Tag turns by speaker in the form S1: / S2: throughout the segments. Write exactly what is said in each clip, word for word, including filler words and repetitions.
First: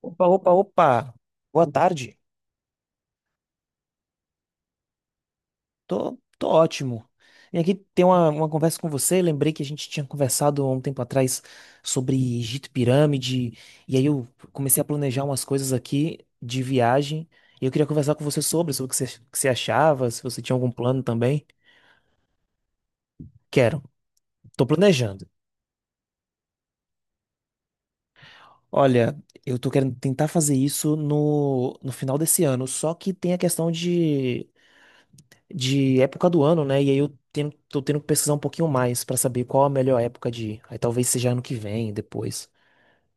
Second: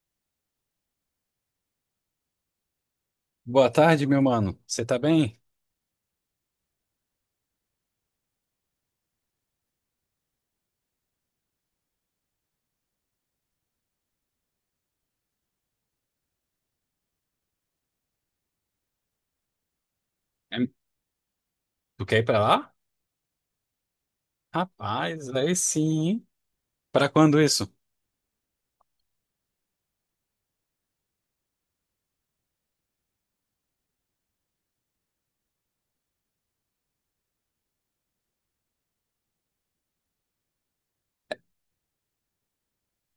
S1: Opa, opa, opa. Boa tarde.
S2: Boa tarde, meu mano. Você tá bem?
S1: Tô, tô ótimo. E aqui tem uma, uma conversa com você. Lembrei que a gente tinha conversado há um tempo atrás sobre Egito e Pirâmide. E aí eu comecei a planejar umas coisas aqui de viagem. E eu queria conversar com você sobre, sobre o que você, que você achava, se você tinha
S2: É,
S1: algum plano também.
S2: Tu quer ir pra lá?
S1: Quero. Tô planejando.
S2: Rapaz, aí sim. Hein? Pra quando isso?
S1: Olha, eu tô querendo tentar fazer isso no, no final desse ano. Só que tem a questão de de época do ano, né? E aí eu tenho, tô tendo que pesquisar um pouquinho mais pra saber qual a melhor época de ir. Aí talvez seja ano que vem, depois.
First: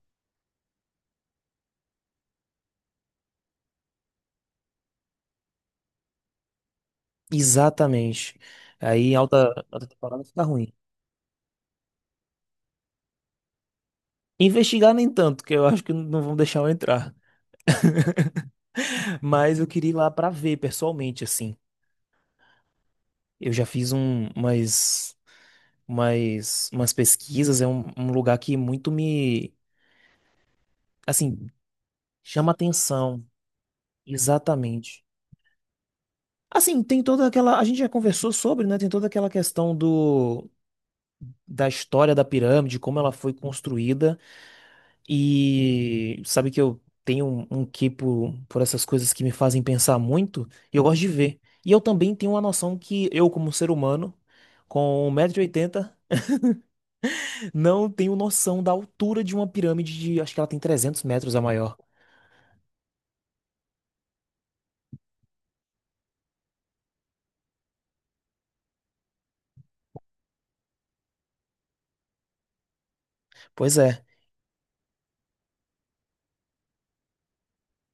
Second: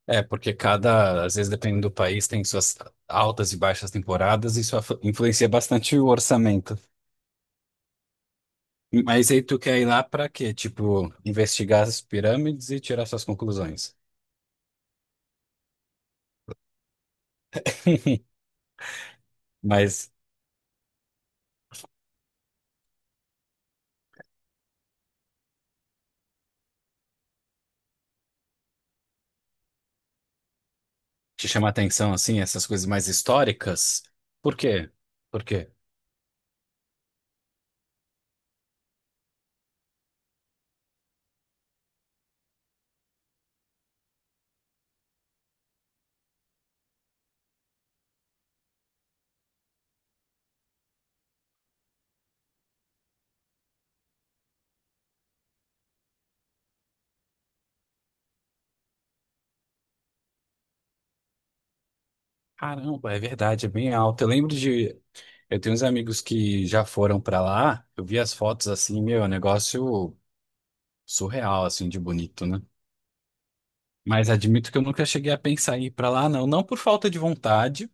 S2: É, porque cada, às vezes, dependendo do país, tem suas altas e baixas temporadas e isso aflu- influencia bastante o orçamento.
S1: Exatamente. Aí em
S2: Mas aí tu
S1: alta,
S2: quer ir
S1: alta
S2: lá
S1: temporada
S2: pra
S1: fica
S2: quê?
S1: ruim.
S2: Tipo, investigar as pirâmides e tirar suas conclusões.
S1: Investigar nem tanto, que eu acho que não vão deixar eu entrar. Mas eu queria ir lá
S2: Mas
S1: pra ver pessoalmente, assim. Eu já fiz um, umas, umas, umas pesquisas, é um, um lugar que muito me,
S2: te
S1: assim,
S2: chama a atenção, assim,
S1: chama
S2: essas coisas mais
S1: atenção.
S2: históricas? Por quê?
S1: Exatamente.
S2: Por quê?
S1: Assim, tem toda aquela. A gente já conversou sobre, né? Tem toda aquela questão do da história da pirâmide, como ela foi construída. E sabe que eu tenho um, um quê por, por essas coisas que me fazem pensar muito, e eu gosto de ver. E eu também tenho uma noção que eu, como ser humano, com um metro e oitenta não tenho noção da altura de uma pirâmide de, acho que ela tem trezentos metros a maior.
S2: Caramba, é verdade, é bem alto. Eu lembro de eu tenho uns amigos que já foram pra lá, eu vi as fotos assim, meu, é um negócio surreal, assim, de bonito, né?
S1: Pois é,
S2: Mas admito que eu nunca cheguei a pensar em ir pra lá, não. Não por falta de vontade,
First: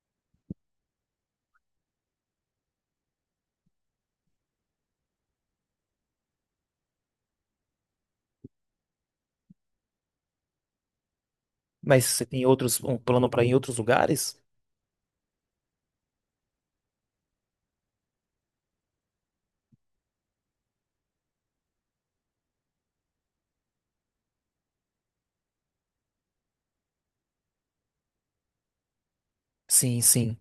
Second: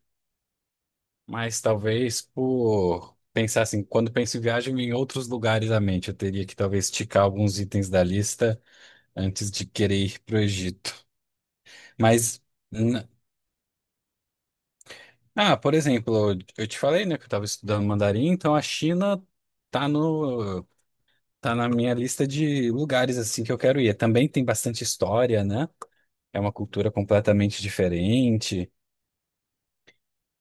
S2: mas talvez por pensar assim, quando penso em viagem em outros lugares à mente, eu teria que talvez ticar alguns itens da lista antes de querer ir pro Egito.
S1: mas você
S2: Mas,
S1: tem outros, um
S2: n-
S1: plano para ir em outros lugares?
S2: ah, por exemplo, eu te falei, né, que eu estava estudando mandarim, então a China tá no tá na minha lista de lugares assim que eu quero ir. Também tem bastante história, né? É uma cultura completamente diferente.
S1: Sim, sim.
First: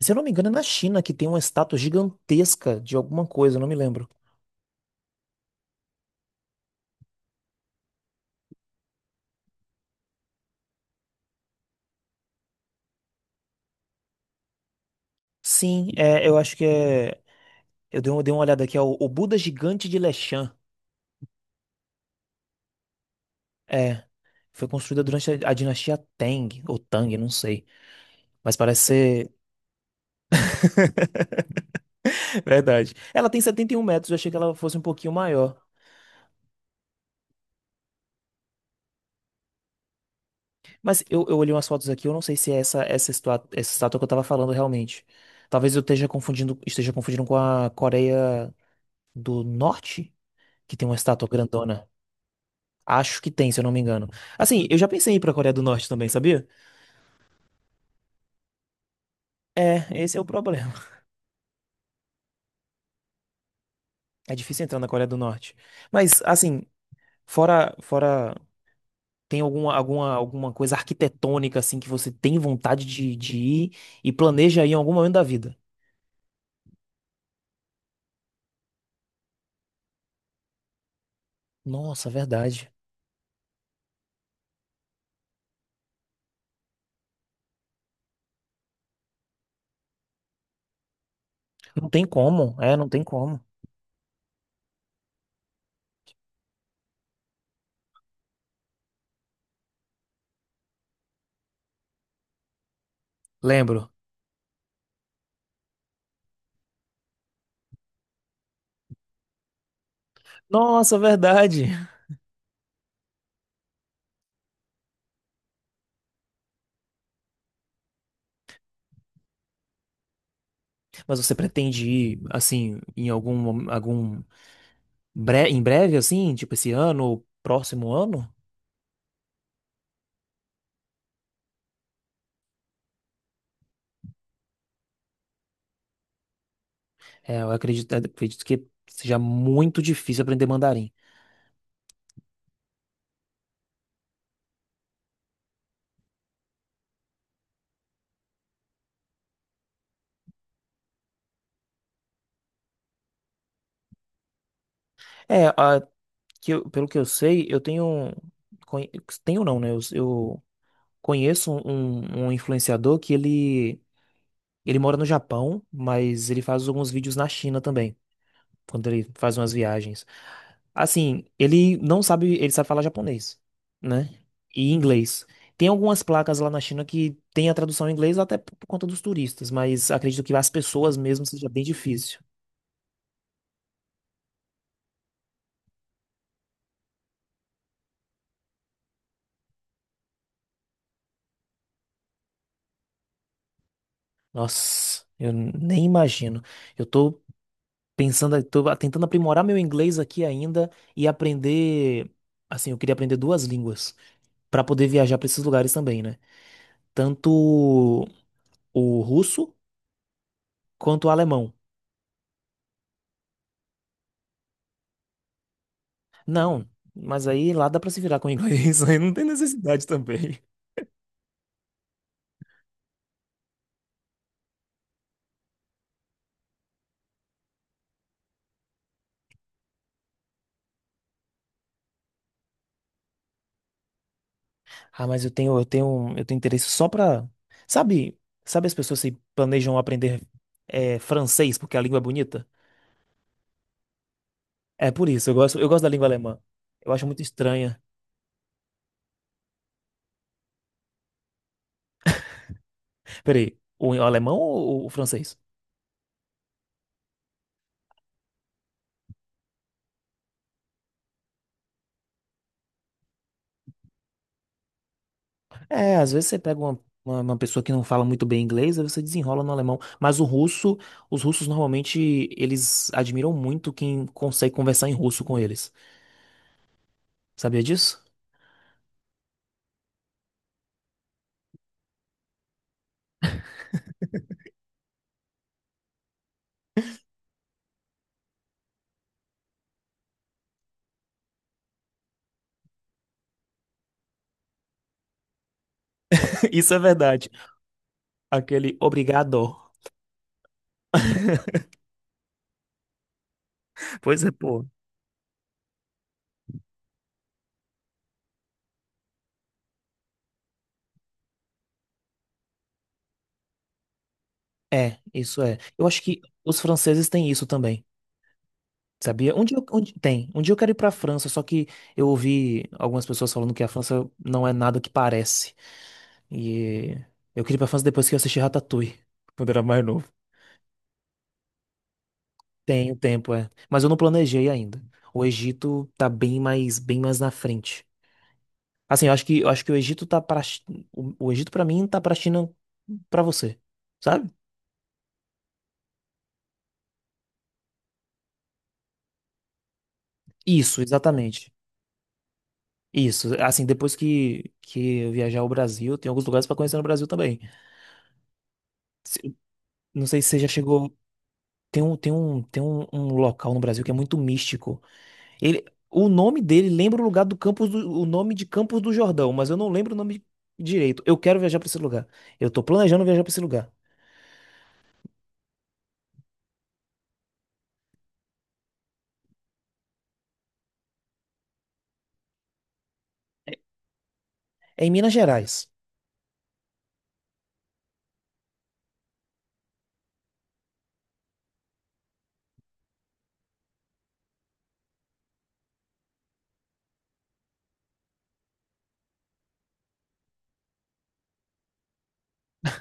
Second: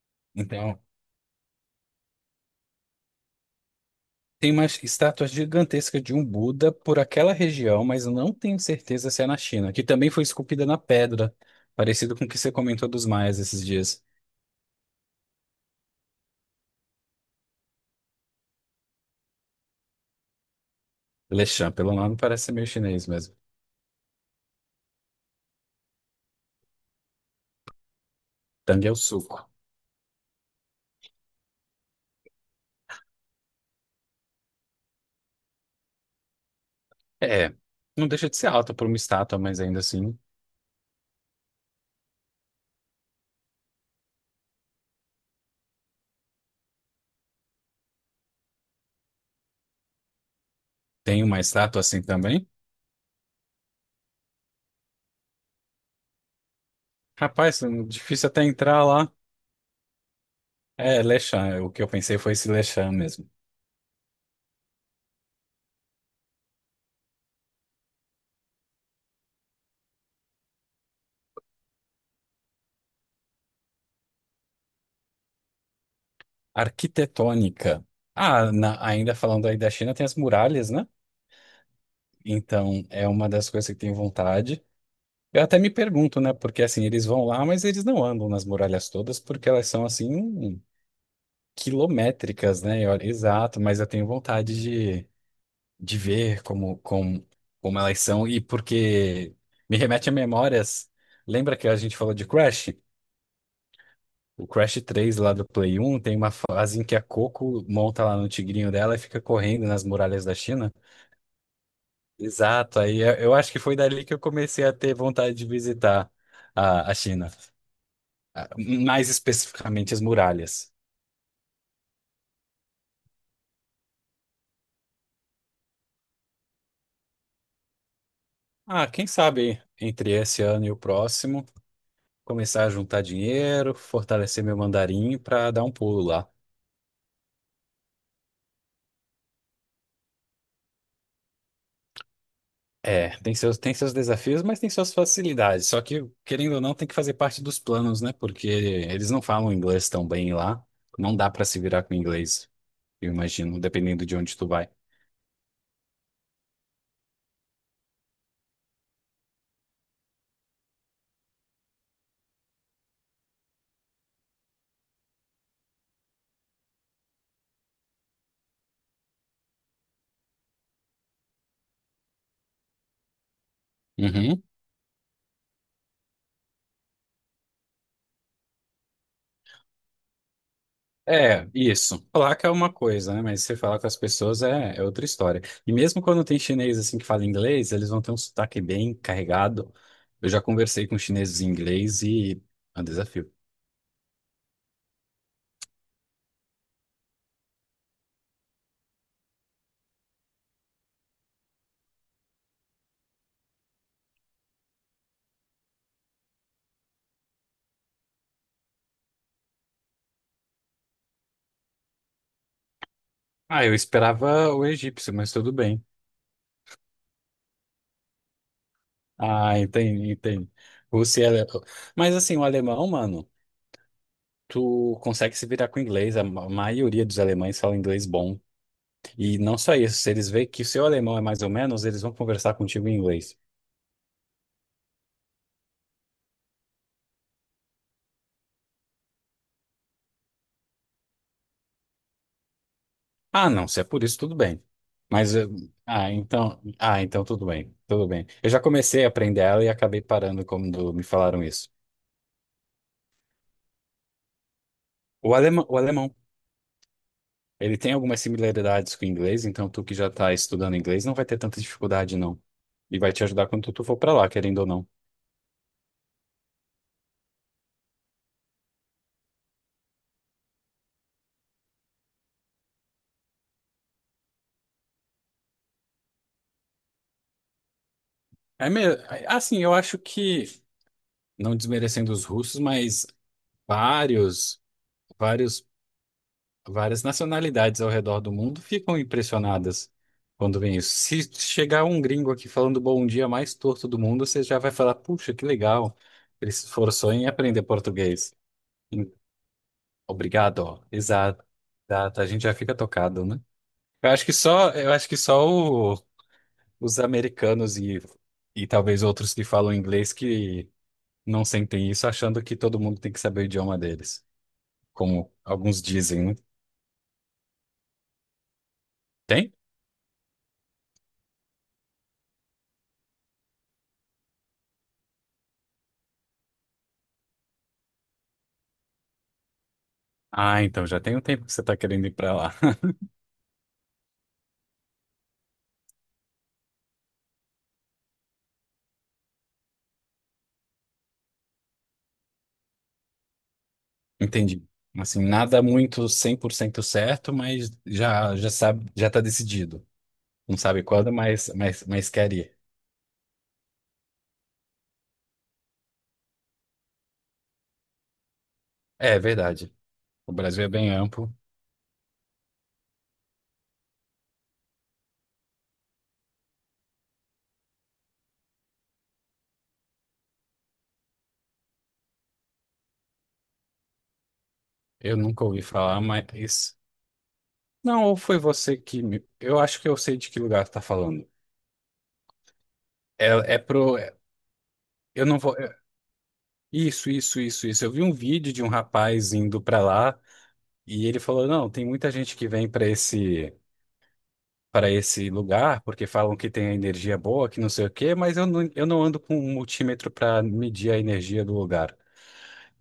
S1: Se eu não me engano, é na
S2: Então,
S1: China que tem uma estátua gigantesca de alguma coisa, eu não me lembro.
S2: tem uma estátua gigantesca de um Buda por aquela região, mas eu não tenho certeza se é na China, que também foi esculpida na pedra, parecido com o que você comentou dos maias esses dias.
S1: Sim, é, eu acho que é. Eu dei, uma- dei uma olhada aqui, é o, o Buda Gigante de Leshan.
S2: Lechã, pelo nome, parece ser meio chinês mesmo.
S1: É, foi construída durante a, a dinastia Tang, ou Tang, não sei. Mas parece
S2: Tang é o
S1: ser.
S2: suco.
S1: Verdade. Ela tem setenta e um metros, eu achei que ela fosse um pouquinho maior.
S2: É, não deixa de ser alta por uma estátua, mas ainda assim
S1: Mas eu, eu olhei umas fotos aqui, eu não sei se é essa, essa, estua- essa estátua que eu tava falando realmente. Talvez eu esteja confundindo, esteja confundindo com a Coreia do Norte, que tem uma
S2: tem
S1: estátua
S2: uma estátua
S1: grandona.
S2: assim também.
S1: Acho que tem, se eu não me engano. Assim, eu já pensei em ir pra Coreia do Norte também, sabia?
S2: Rapaz, é difícil até entrar lá.
S1: É, esse é o problema.
S2: É, Lechan, é, o que eu pensei foi esse Lechan mesmo.
S1: É difícil entrar na Coreia do Norte. Mas, assim, Fora, fora, tem alguma, alguma, alguma coisa arquitetônica assim que você tem vontade de, de ir e planeja ir em algum momento da vida?
S2: Arquitetônica. Ah, na- ainda falando aí da China, tem as muralhas, né?
S1: Nossa, verdade.
S2: Então, é uma das coisas que tenho vontade. Eu até me pergunto, né? Porque assim, eles vão lá, mas eles não andam nas muralhas todas, porque elas são assim,
S1: Não tem como,
S2: quilométricas,
S1: é,
S2: né? E
S1: não tem
S2: olha,
S1: como.
S2: exato, mas eu tenho vontade de, de ver como, como, como elas são, e porque me remete a memórias. Lembra que a gente falou de Crash?
S1: Lembro.
S2: O Crash três lá do Play um tem uma fase em que a Coco monta lá no tigrinho dela e fica correndo nas muralhas da China.
S1: Nossa, verdade.
S2: Exato, aí eu eu acho que foi dali que eu comecei a ter vontade de visitar a, a China, ah, mais especificamente as muralhas.
S1: Mas você pretende ir assim em algum mom- algum bre em breve assim, tipo esse ano ou próximo ano?
S2: Ah, quem sabe entre esse ano e o próximo, começar a juntar dinheiro, fortalecer meu mandarim para dar um pulo lá.
S1: É, eu acredito, acredito que seja muito difícil aprender mandarim.
S2: É, tem seus, tem seus desafios, mas tem suas facilidades. Só que, querendo ou não, tem que fazer parte dos planos, né? Porque eles não falam inglês tão bem lá. Não dá pra se virar com inglês, eu imagino, dependendo de onde tu vai.
S1: É, a, que eu- pelo que eu sei, eu tenho conhe- tenho não, né? Eu, eu Conheço um, um- um influenciador que ele, ele mora no Japão, mas ele faz alguns vídeos na China também, quando ele faz umas viagens. Assim, ele não sabe, ele sabe falar japonês, né?
S2: Uhum.
S1: E inglês. Tem algumas placas lá na China que tem a tradução em inglês até por conta dos turistas, mas acredito que as pessoas mesmo seja
S2: É,
S1: bem
S2: isso.
S1: difícil.
S2: Placa é uma coisa, né? Mas você falar com as pessoas é, é outra história. E mesmo quando tem chinês assim que fala inglês, eles vão ter um sotaque bem carregado. Eu já conversei com chineses em inglês e é um desafio.
S1: Nossa, eu nem imagino. Eu tô pensando, tô tentando aprimorar meu inglês aqui ainda e aprender, assim, eu queria aprender duas línguas para poder viajar para esses lugares também, né? Tanto o russo quanto o alemão.
S2: Ah, eu esperava o egípcio, mas tudo bem.
S1: Não, mas aí lá dá para se virar com o inglês, aí não tem
S2: Ah,
S1: necessidade
S2: entendi,
S1: também.
S2: entendi. Você é alemão. Mas assim, o alemão, mano, tu consegue se virar com o inglês. A ma- maioria dos alemães fala inglês bom. E não só isso, se eles veem que o seu alemão é mais ou menos, eles vão conversar contigo em inglês.
S1: Ah, mas eu tenho, eu tenho, eu tenho interesse só pra. Sabe, sabe as pessoas se planejam aprender é, francês porque a língua é bonita?
S2: Ah, não, se é por isso, tudo bem.
S1: É por isso, eu
S2: Mas, eh,
S1: gosto, eu gosto da língua
S2: ah,
S1: alemã.
S2: então,
S1: Eu
S2: ah,
S1: acho muito
S2: então tudo bem,
S1: estranha.
S2: tudo bem. Eu já comecei a aprender ela e acabei parando quando me falaram isso.
S1: Peraí, o alemão ou o
S2: O
S1: francês?
S2: alemão, o alemão Ele tem algumas similaridades com o inglês, então tu que já tá estudando inglês não vai ter tanta dificuldade, não. E vai te ajudar quando tu for pra lá, querendo ou não.
S1: É, às vezes você pega uma, uma, uma pessoa que não fala muito bem inglês, aí você desenrola no alemão. Mas o russo, os russos normalmente, eles admiram muito quem consegue conversar em russo com eles. Sabia disso?
S2: É mesmo, assim, eu acho que, não desmerecendo os russos, mas vários, vários, várias nacionalidades ao redor do mundo ficam impressionadas quando vem isso. Se chegar um gringo aqui falando bom dia mais torto do mundo, você já vai falar, puxa, que legal, ele se
S1: Isso é
S2: esforçou em
S1: verdade.
S2: aprender português.
S1: Aquele
S2: Em-
S1: obrigado.
S2: Obrigado, ó. Exato. Exato, a gente já fica tocado, né? Eu
S1: Pois
S2: acho
S1: é,
S2: que
S1: pô.
S2: só, eu acho que só o- os americanos e, e talvez outros que falam inglês que não sentem isso, achando que todo mundo tem que saber o idioma deles,
S1: É,
S2: como
S1: isso é.
S2: alguns
S1: Eu acho que
S2: dizem, né?
S1: os franceses têm isso também. Sabia? Um
S2: Tem?
S1: dia, eu- um di- tem. Um dia eu quero ir pra França, só que eu ouvi algumas pessoas falando que a França não é nada que parece. E eu queria ir pra França depois que eu assisti Ratatouille, quando eu era mais novo.
S2: Ah, então já tem um tempo que você está querendo ir para lá.
S1: Tenho tempo, é. Mas eu não planejei ainda. O Egito tá bem mais, bem mais na frente. Assim, eu acho que, eu acho que o Egito tá para o, o Egito para mim tá para China para você, sabe?
S2: Entendi. Assim, nada muito cem por cento certo, mas já já sabe, já está decidido. Não
S1: Isso,
S2: sabe quando, mas,
S1: exatamente.
S2: mas, mas quer ir.
S1: Isso. Assim, depois que que eu viajar ao Brasil, tem alguns lugares para conhecer no Brasil também.
S2: É
S1: Se-
S2: verdade.
S1: Não sei se
S2: O
S1: você já
S2: Brasil é bem
S1: chegou.
S2: amplo.
S1: Tem um, tem um, tem um, um local no Brasil que é muito místico. Ele, o nome dele lembra o lugar do Campos do, o nome de Campos do Jordão, mas eu não lembro o nome direito. Eu quero viajar para esse lugar. Eu tô planejando viajar para esse lugar.
S2: Eu nunca ouvi falar, mas não, ou foi você que me. Eu acho que eu sei de que lugar você tá falando. É, é pro. É-
S1: É em Minas
S2: Eu não vou.
S1: Gerais.
S2: É- Isso, isso, isso, isso. Eu vi um vídeo de um rapaz indo pra lá e ele falou: não, tem muita gente que vem pra esse para esse lugar porque falam que tem a energia boa, que não sei o quê, mas eu não, eu não ando com um multímetro pra medir a energia do lugar.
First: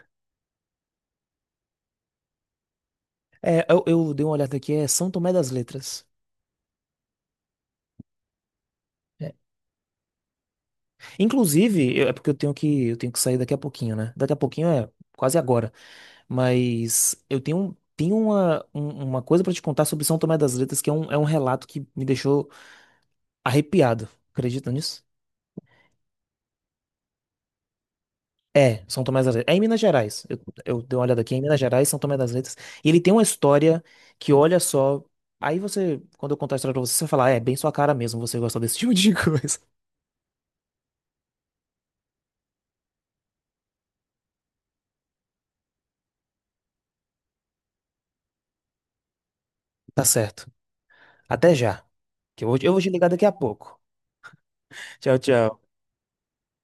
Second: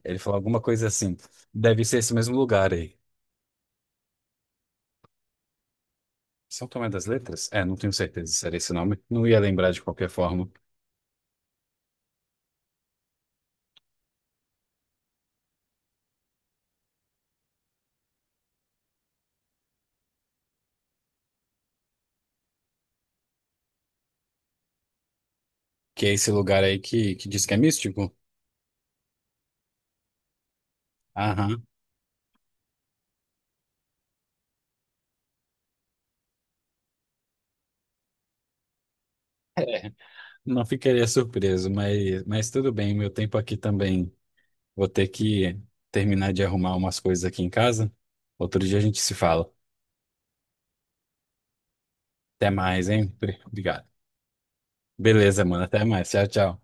S2: Ele falou alguma coisa assim. Deve ser esse mesmo lugar aí.
S1: É, eu, eu dei uma olhada aqui, é São Tomé das Letras.
S2: São Tomé das Letras? É, não tenho certeza se era esse nome. Não
S1: É.
S2: ia lembrar de qualquer forma.
S1: Inclusive, eu- é porque eu tenho que, eu tenho que sair daqui a pouquinho, né? Daqui a pouquinho é quase agora. Mas eu tenho, um- tenho uma, um- uma coisa para te contar sobre São Tomé das Letras, que é um, é um relato que me deixou arrepiado. Acredita nisso?
S2: Que é esse lugar aí que, que diz que é místico.
S1: É, São Tomé das Letras. É em Minas Gerais. Eu, eu dei uma olhada aqui, é em Minas
S2: Aham.
S1: Gerais, São Tomé das Letras. E ele tem uma história que, olha só. Aí você, quando eu contar a história pra você, você vai falar, "Ah, é, bem sua cara mesmo, você gosta desse tipo de coisa.
S2: É. Não ficaria surpreso, mas, mas tudo bem, meu tempo aqui também. Vou ter que terminar de arrumar umas coisas aqui em casa. Outro dia a gente se fala.
S1: Tá certo. Até já. Que eu
S2: Até
S1: vou, eu vou
S2: mais,
S1: te ligar
S2: hein?
S1: daqui a pouco.
S2: Obrigado.
S1: Tchau,
S2: Beleza, mano.
S1: tchau.
S2: Até mais. Tchau, tchau.